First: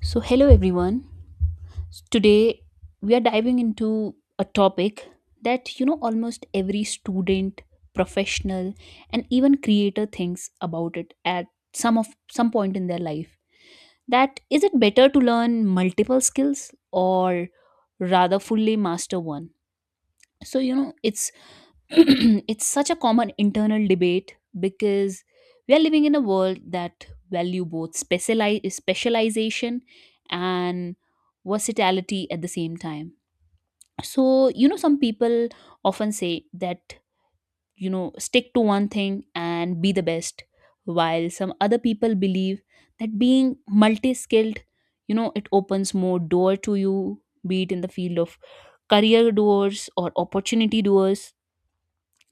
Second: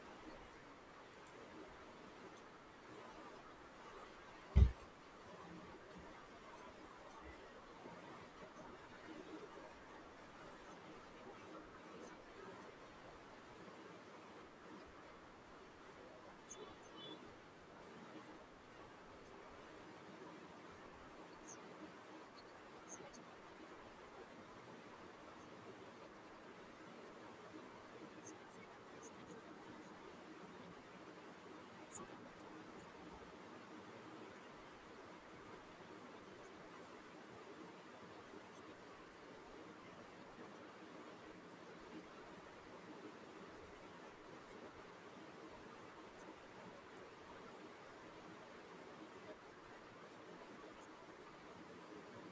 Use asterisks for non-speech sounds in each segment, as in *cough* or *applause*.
So, hello everyone. Today we are diving into a topic that almost every student, professional, and even creator thinks about it at some of some point in their life. That is it better to learn multiple skills or rather fully master one? So it's *clears throat* it's such a common internal debate because we are living in a world that value both specialization and versatility at the same time, so some people often say that, stick to one thing and be the best, while some other people believe that being multi-skilled, it opens more door to you, be it in the field of career doors or opportunity doors.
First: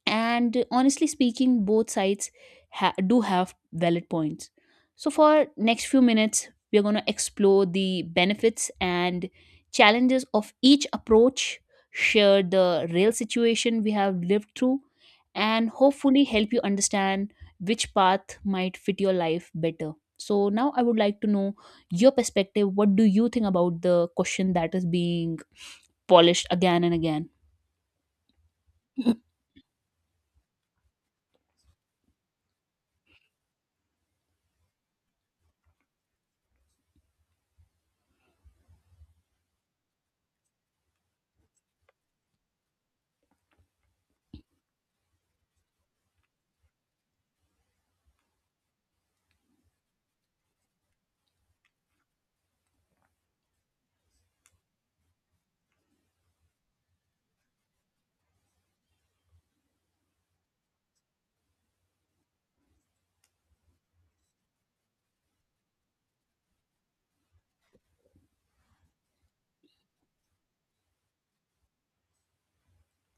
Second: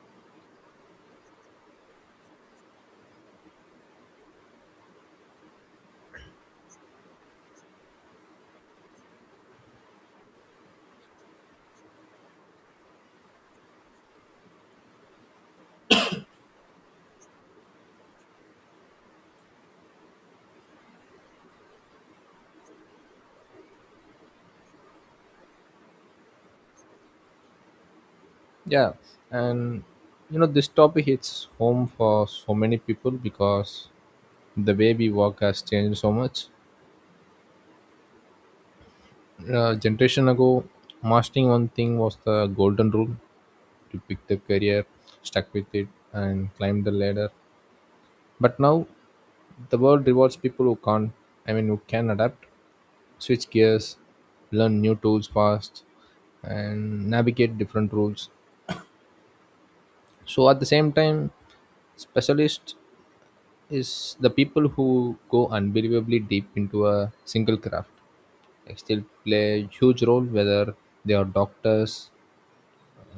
And honestly speaking, both sides do have valid points. So for next few minutes we are going to explore the benefits and challenges of each approach, share the real situation we have lived through, and hopefully help you understand which path might fit your life better. So now I would like to know your perspective. What do you think about the question that is being polished again and again? Yeah, and you know this topic hits home for so many people because the way we work has changed so much. A generation ago, mastering one thing was the golden rule to pick the career, stuck with it, and climb the ladder. But now, the world rewards people who can't. I mean, who can adapt, switch gears, learn new tools fast, and navigate different rules. So at the same time, specialists is the people who go unbelievably deep into a single craft like still play a huge role, whether they are doctors,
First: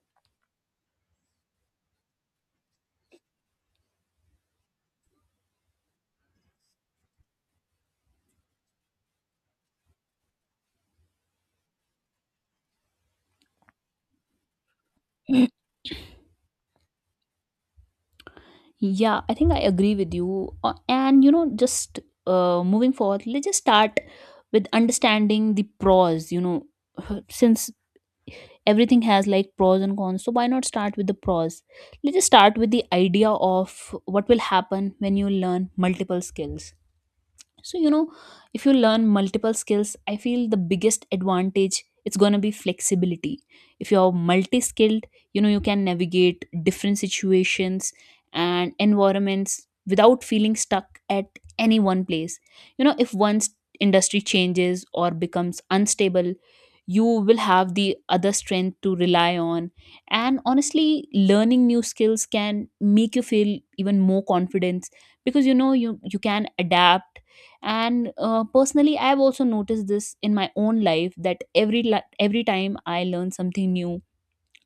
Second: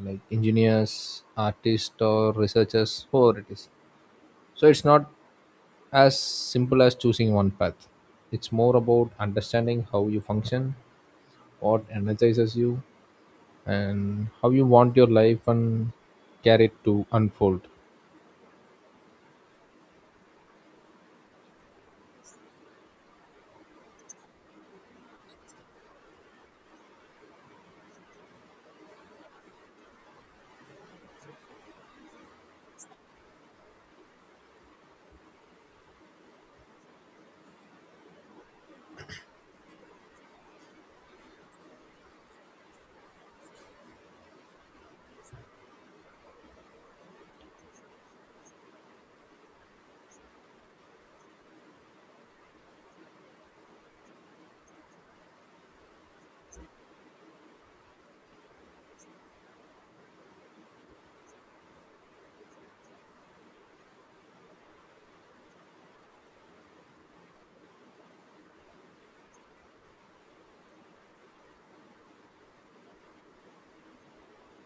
like engineers, artists, or researchers, whoever it is. So it's not as simple as choosing one path. It's more about understanding how you function, what energizes you, and how you want your life and carry it to unfold. Yeah, I think I agree with you. And you know, just moving forward, let's just start with understanding the pros. *laughs* Since everything has like pros and cons, so why not start with the pros? Let's just start with the idea of what will happen when you learn multiple skills. So if you learn multiple skills, I feel the biggest advantage it's going to be flexibility. If you're multi-skilled, you can navigate different situations and environments without feeling stuck at any one place. You know if one industry changes or becomes unstable, you will have the other strength to rely on. And honestly, learning new skills can make you feel even more confident, because you can adapt. And personally, I have also noticed this in my own life that every time I learn something new,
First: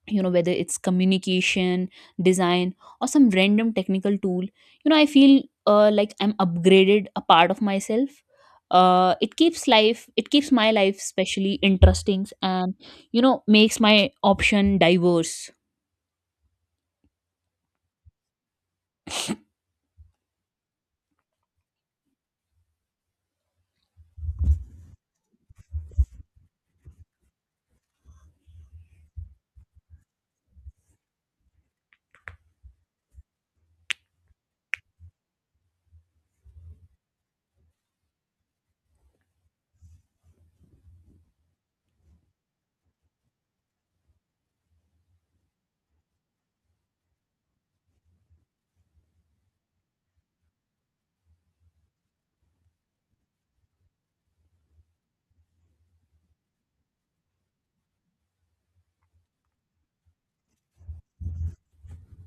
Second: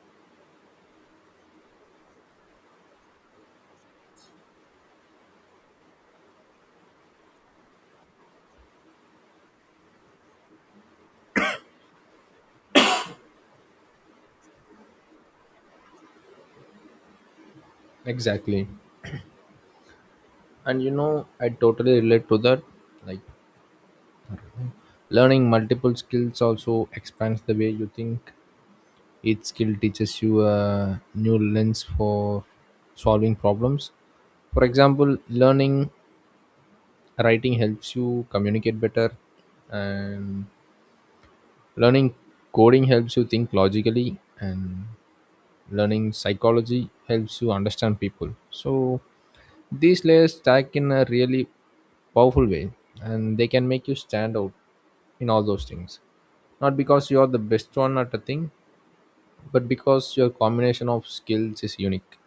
whether it's communication, design, or some random technical tool, I feel like I'm upgraded a part of myself. It keeps my life especially interesting, and makes my option diverse. Exactly. And you know, I totally relate to that. Like, learning multiple skills also expands the way you think. Each skill teaches you a new lens for solving problems. For example, learning writing helps you communicate better, and learning coding helps you think logically, and learning psychology helps you understand people. So these layers stack in a really powerful way, and they can make you stand out in all those things, not because you are the best one at a thing, but because your combination of skills is unique.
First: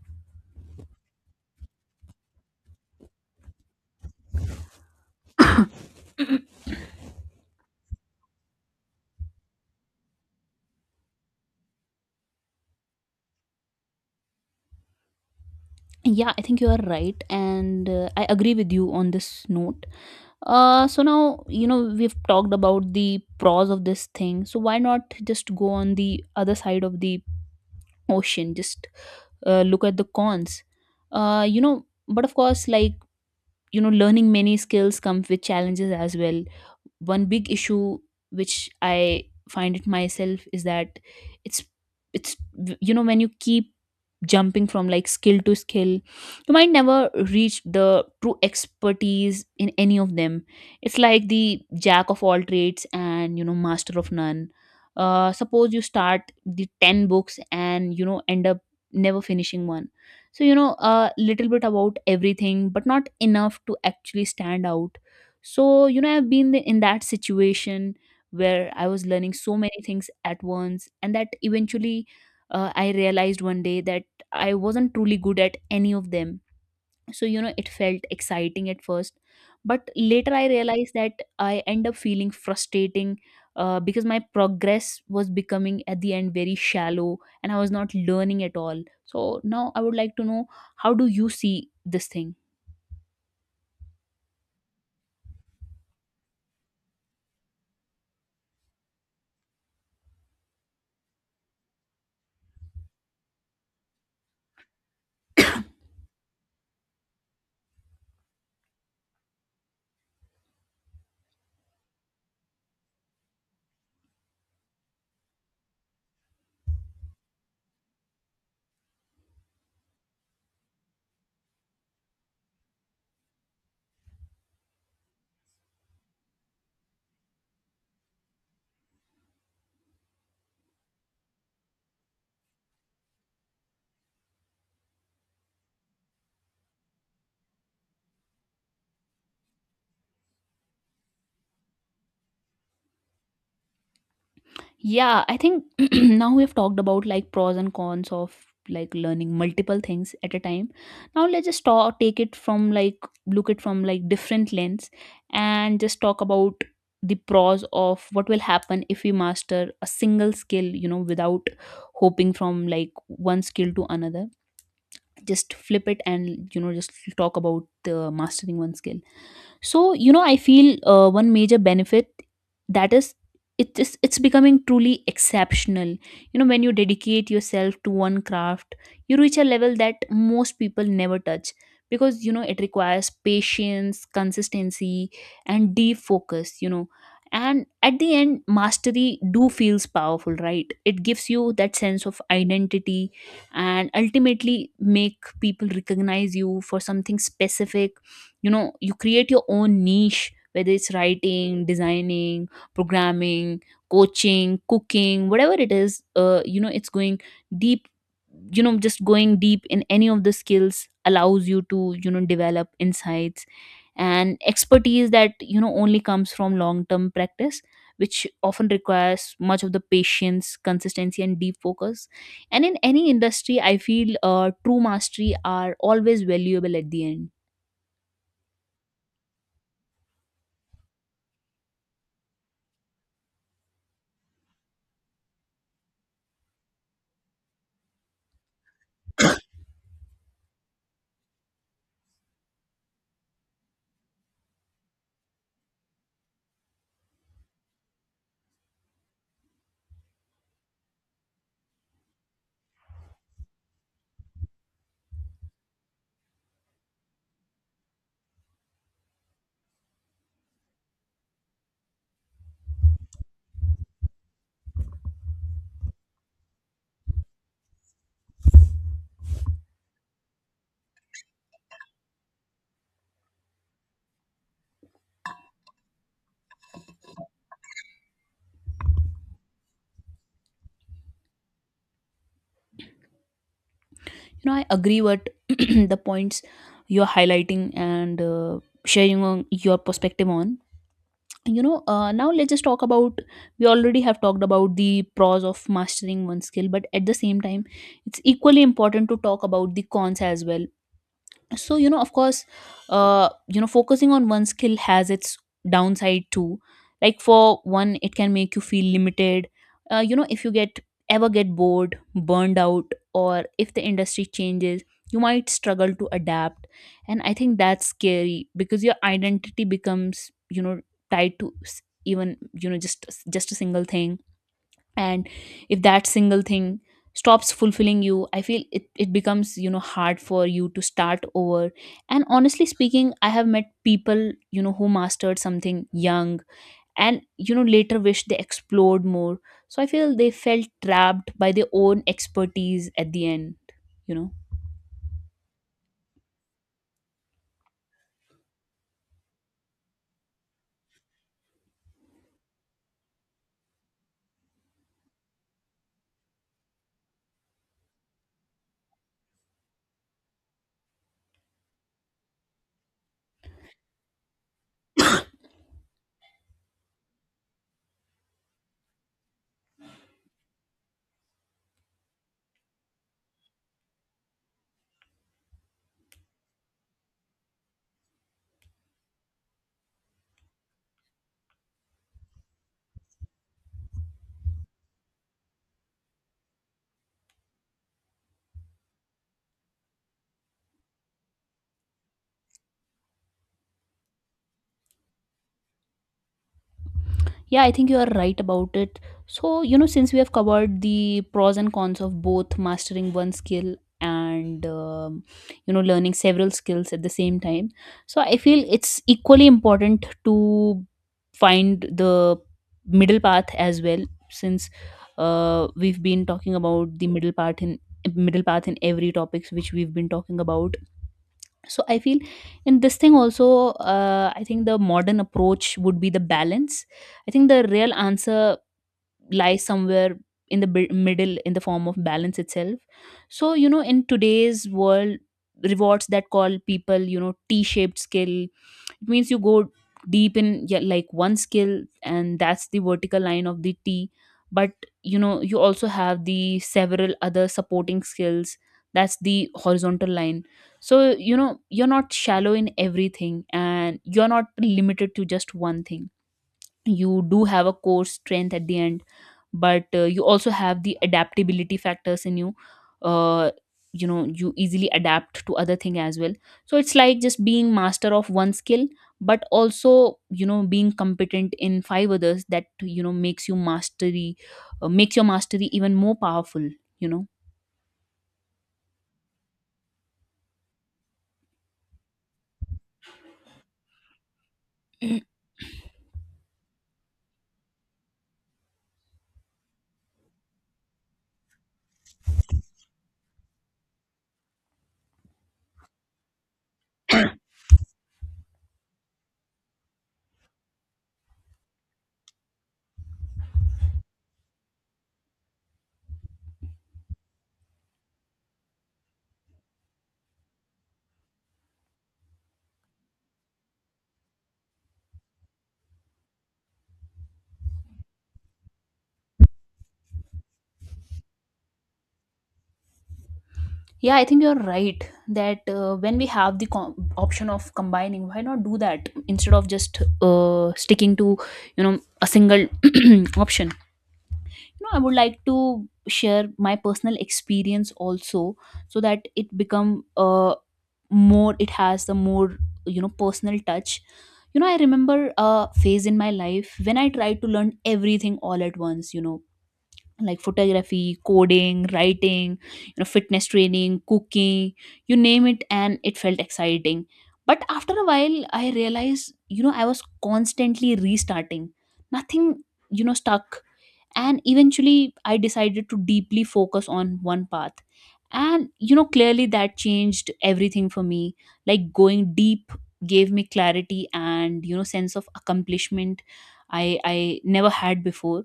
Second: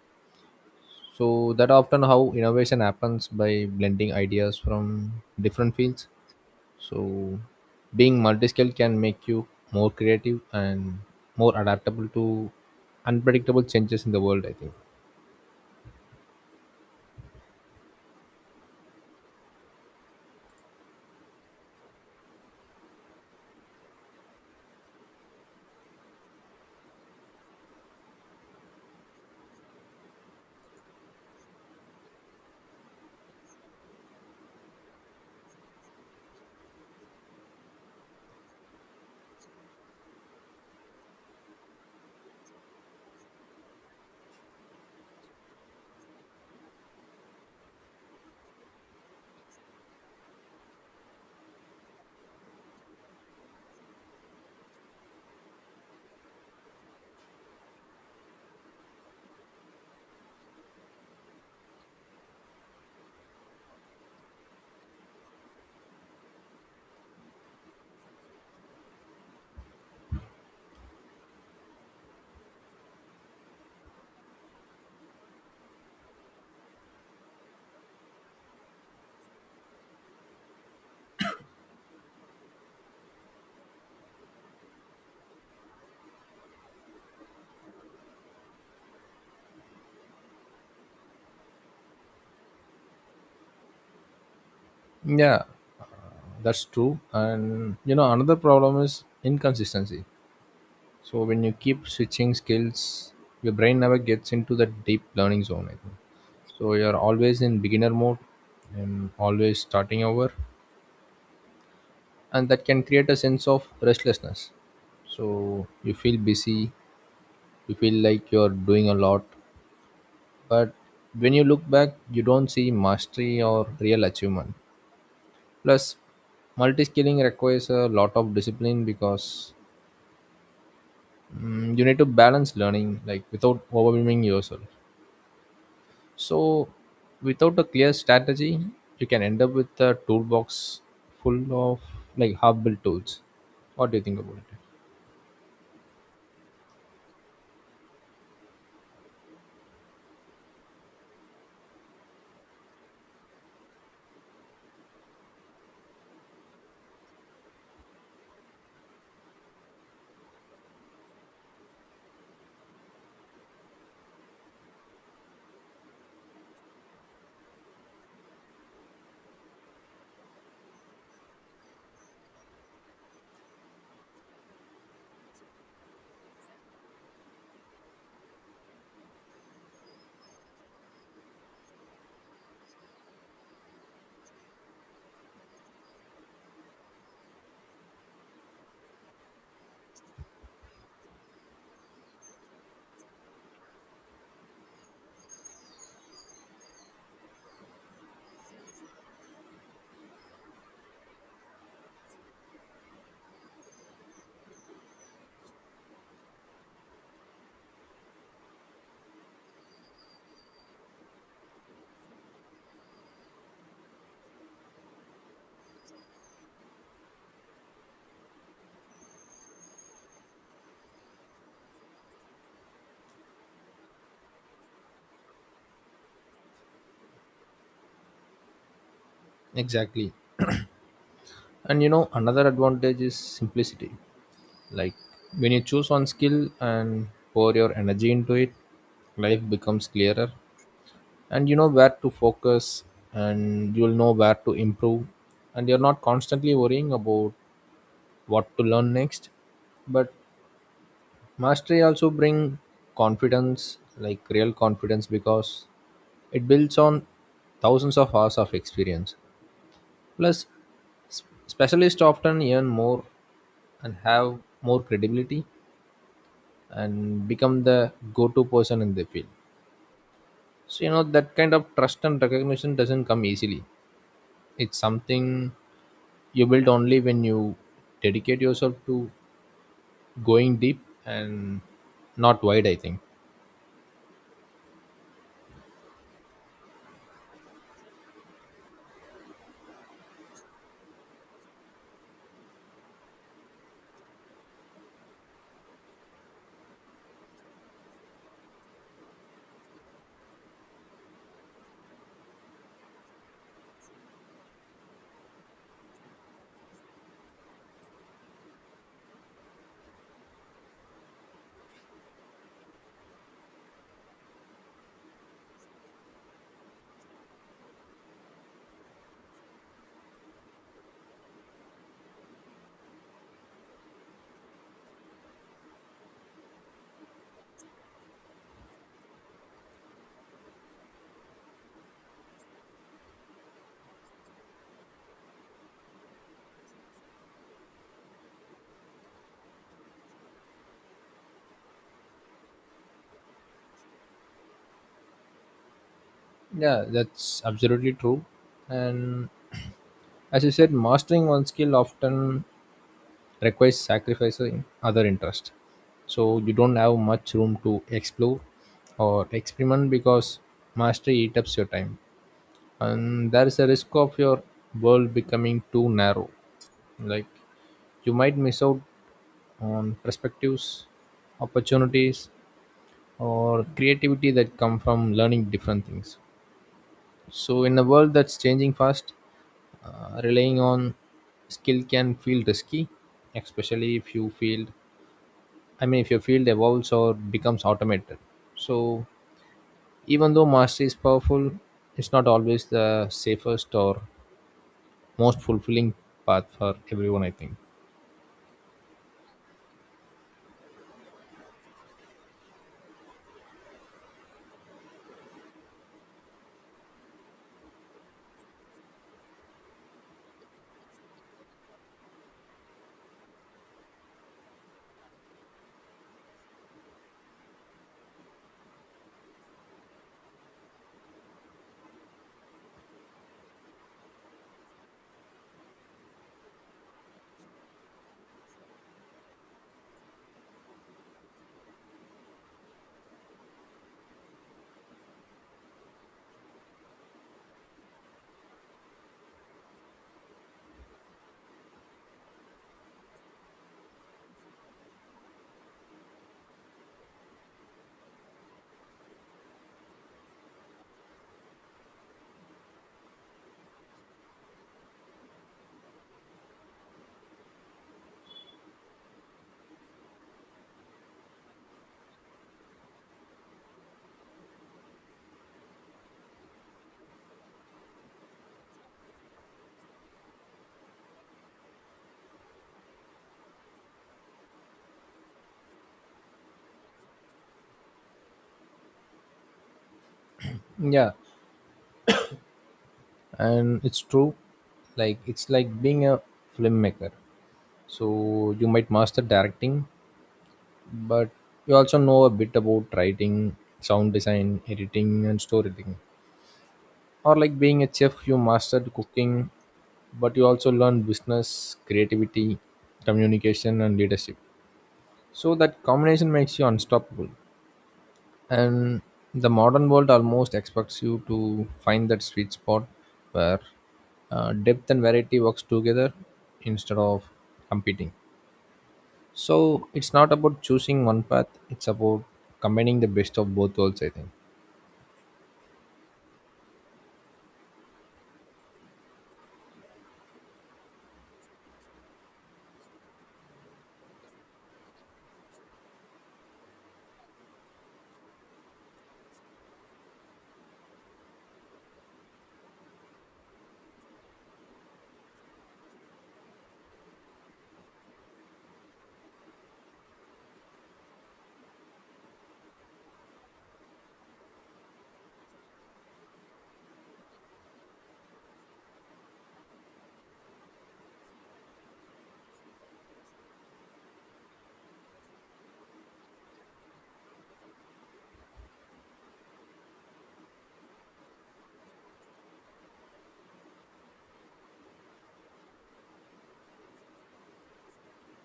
So that often how innovation happens, by blending ideas from different fields. So being multi-skilled can make you more creative and more adaptable to unpredictable changes in the world, I think. Yeah, I think you are right, and I agree with you on this note. So now, we've talked about the pros of this thing. So why not just go on the other side of the ocean? Just look at the cons. But of course, like, learning many skills comes with challenges as well. One big issue which I find it myself is that it's it's when you keep jumping from like skill to skill, you might never reach the true expertise in any of them. It's like the jack of all trades and master of none. Uh suppose you start the 10 books and end up never finishing one. So a little bit about everything but not enough to actually stand out. So, I've been in that situation where I was learning so many things at once, and that eventually I realized one day that I wasn't truly good at any of them. So, it felt exciting at first, but later I realized that I end up feeling frustrating because my progress was becoming at the end very shallow, and I was not learning at all. So, now I would like to know, how do you see this thing? Yeah, that's true. And you know, another problem is inconsistency. So when you keep switching skills, your brain never gets into the deep learning zone, I think. So you're always in beginner mode and always starting over. And that can create a sense of restlessness. So you feel busy, you feel like you're doing a lot, but when you look back, you don't see mastery or real achievement. Plus, multi skilling requires a lot of discipline because you need to balance learning, like, without overwhelming yourself. So, without a clear strategy, you can end up with a toolbox full of like half-built tools. What do you think about it? Yeah, I think *clears throat* now we have talked about like pros and cons of like learning multiple things at a time. Now take it from like, look it from like different lens, and just talk about the pros of what will happen if we master a single skill, without hoping from like one skill to another. Just flip it and just talk about the mastering one skill. So I feel one major benefit, that is, it's becoming truly exceptional. You know when you dedicate yourself to one craft, you reach a level that most people never touch, because it requires patience, consistency, and deep focus. And at the end, mastery do feels powerful, right? It gives you that sense of identity and ultimately make people recognize you for something specific. You know you create your own niche, whether it's writing, designing, programming, coaching, cooking, whatever it is. It's going deep. Just going deep in any of the skills allows you to develop insights and expertise that only comes from long term practice, which often requires much of the patience, consistency, and deep focus. And in any industry, I feel true mastery are always valuable at the end. Exactly. And you know, another advantage is simplicity. Like, when you choose one skill and pour your energy into it, life becomes clearer, and you know where to focus, and you'll know where to improve, and you're not constantly worrying about what to learn next. But mastery also bring confidence, like real confidence, because it builds on thousands of hours of experience. Plus, specialists often earn more and have more credibility and become the go-to person in the field. So you know that kind of trust and recognition doesn't come easily. It's something you build only when you dedicate yourself to going deep and not wide, I think. I agree what *clears throat* the points you're highlighting and sharing on your perspective on. Now let's just talk about, we already have talked about the pros of mastering one skill, but at the same time it's equally important to talk about the cons as well. So of course, focusing on one skill has its downside too. Like for one, it can make you feel limited. If you get ever get bored, burned out, or if the industry changes, you might struggle to adapt. And I think that's scary because your identity becomes tied to even, just a single thing. And if that single thing stops fulfilling you, I feel it becomes hard for you to start over. And honestly speaking, I have met people who mastered something young and later wish they explored more. So I feel they felt trapped by their own expertise at the end, you know Yeah, that's absolutely true. And as you said, mastering one skill often requires sacrificing other interest, so you don't have much room to explore or experiment, because mastery eats up your time. And there is a risk of your world becoming too narrow. Like, you might miss out on perspectives, opportunities, or creativity that come from learning different things. So in a world that's changing fast, relying on skill can feel risky, especially if you field I mean, if your field evolves or becomes automated. So even though mastery is powerful, it's not always the safest or most fulfilling path for everyone, I think. Yeah, I think you are right about it. So, since we have covered the pros and cons of both mastering one skill and, learning several skills at the same time, so I feel it's equally important to find the middle path as well. Since we've been talking about the middle path in every topics which we've been talking about. So I feel in this thing also, I think the modern approach would be the balance. I think the real answer lies somewhere in the middle, in the form of balance itself. So in today's world rewards that call people, t-shaped skill. It means you go deep in, yeah, like one skill, and that's the vertical line of the T. But you also have the several other supporting skills, that's the horizontal line. So you're not shallow in everything and you're not limited to just one thing. You do have a core strength at the end, but you also have the adaptability factors in you. Uh, you know you easily adapt to other thing as well. So it's like just being master of one skill, but also being competent in five others, that makes you mastery. Makes your mastery even more powerful, you know Yeah, and it's true. Like, it's like being a filmmaker. So you might master directing, but you also know a bit about writing, sound design, editing, and storytelling. Or like being a chef, you mastered cooking, but you also learn business, creativity, communication, and leadership. So that combination makes you unstoppable. And the modern world almost expects you to find that sweet spot where depth and variety works together instead of competing. So it's not about choosing one path, it's about combining the best of both worlds, I Yeah, I think. think you're right that when we have the option of combining, why not do that instead of just sticking to a single *clears throat* option. I would like to share my personal experience also, so that it become more. It has the more personal touch. You know, I remember a phase in my life when I tried to learn everything all at once. Like photography, coding, writing, fitness training, cooking, you name it, and it felt exciting. But after a while, I realized I was constantly restarting, nothing, stuck. And eventually I decided to deeply focus on one path, and clearly that changed everything for me. Like going deep gave me clarity and, sense of accomplishment I never had before.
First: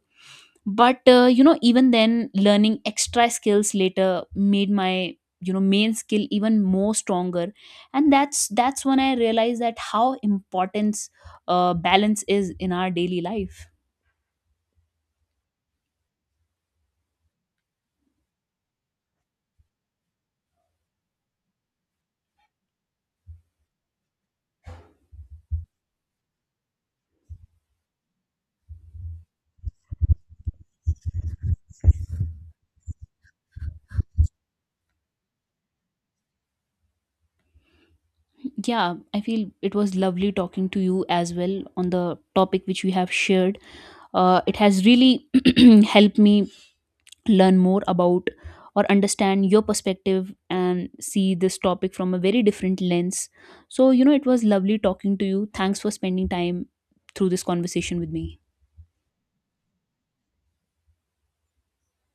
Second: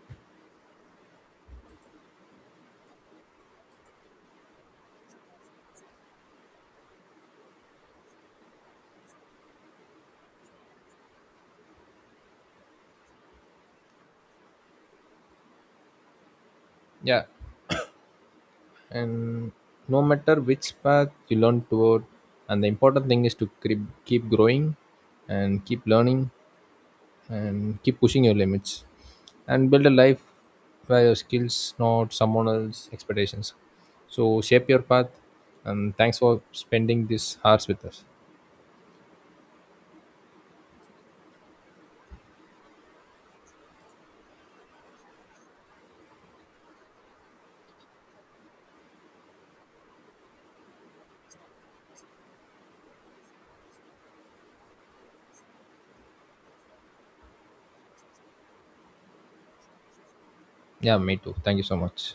But even then, learning extra skills later made my, main skill even more stronger. And that's when I realized that how importance balance is in our daily life. Yeah. And no matter which path you learn toward, and the important thing is to keep growing, and keep learning, and keep pushing your limits, and build a life where your skills, not someone else's expectations. So shape your path. And thanks for spending these hours with us. Yeah, I feel it was lovely talking to you as well on the topic which we have shared. It has really *clears throat* helped me learn more about, or understand your perspective and see this topic from a very different lens. So, it was lovely talking to you. Thanks for spending time through this conversation with me. Yeah, me too. Thank you so much.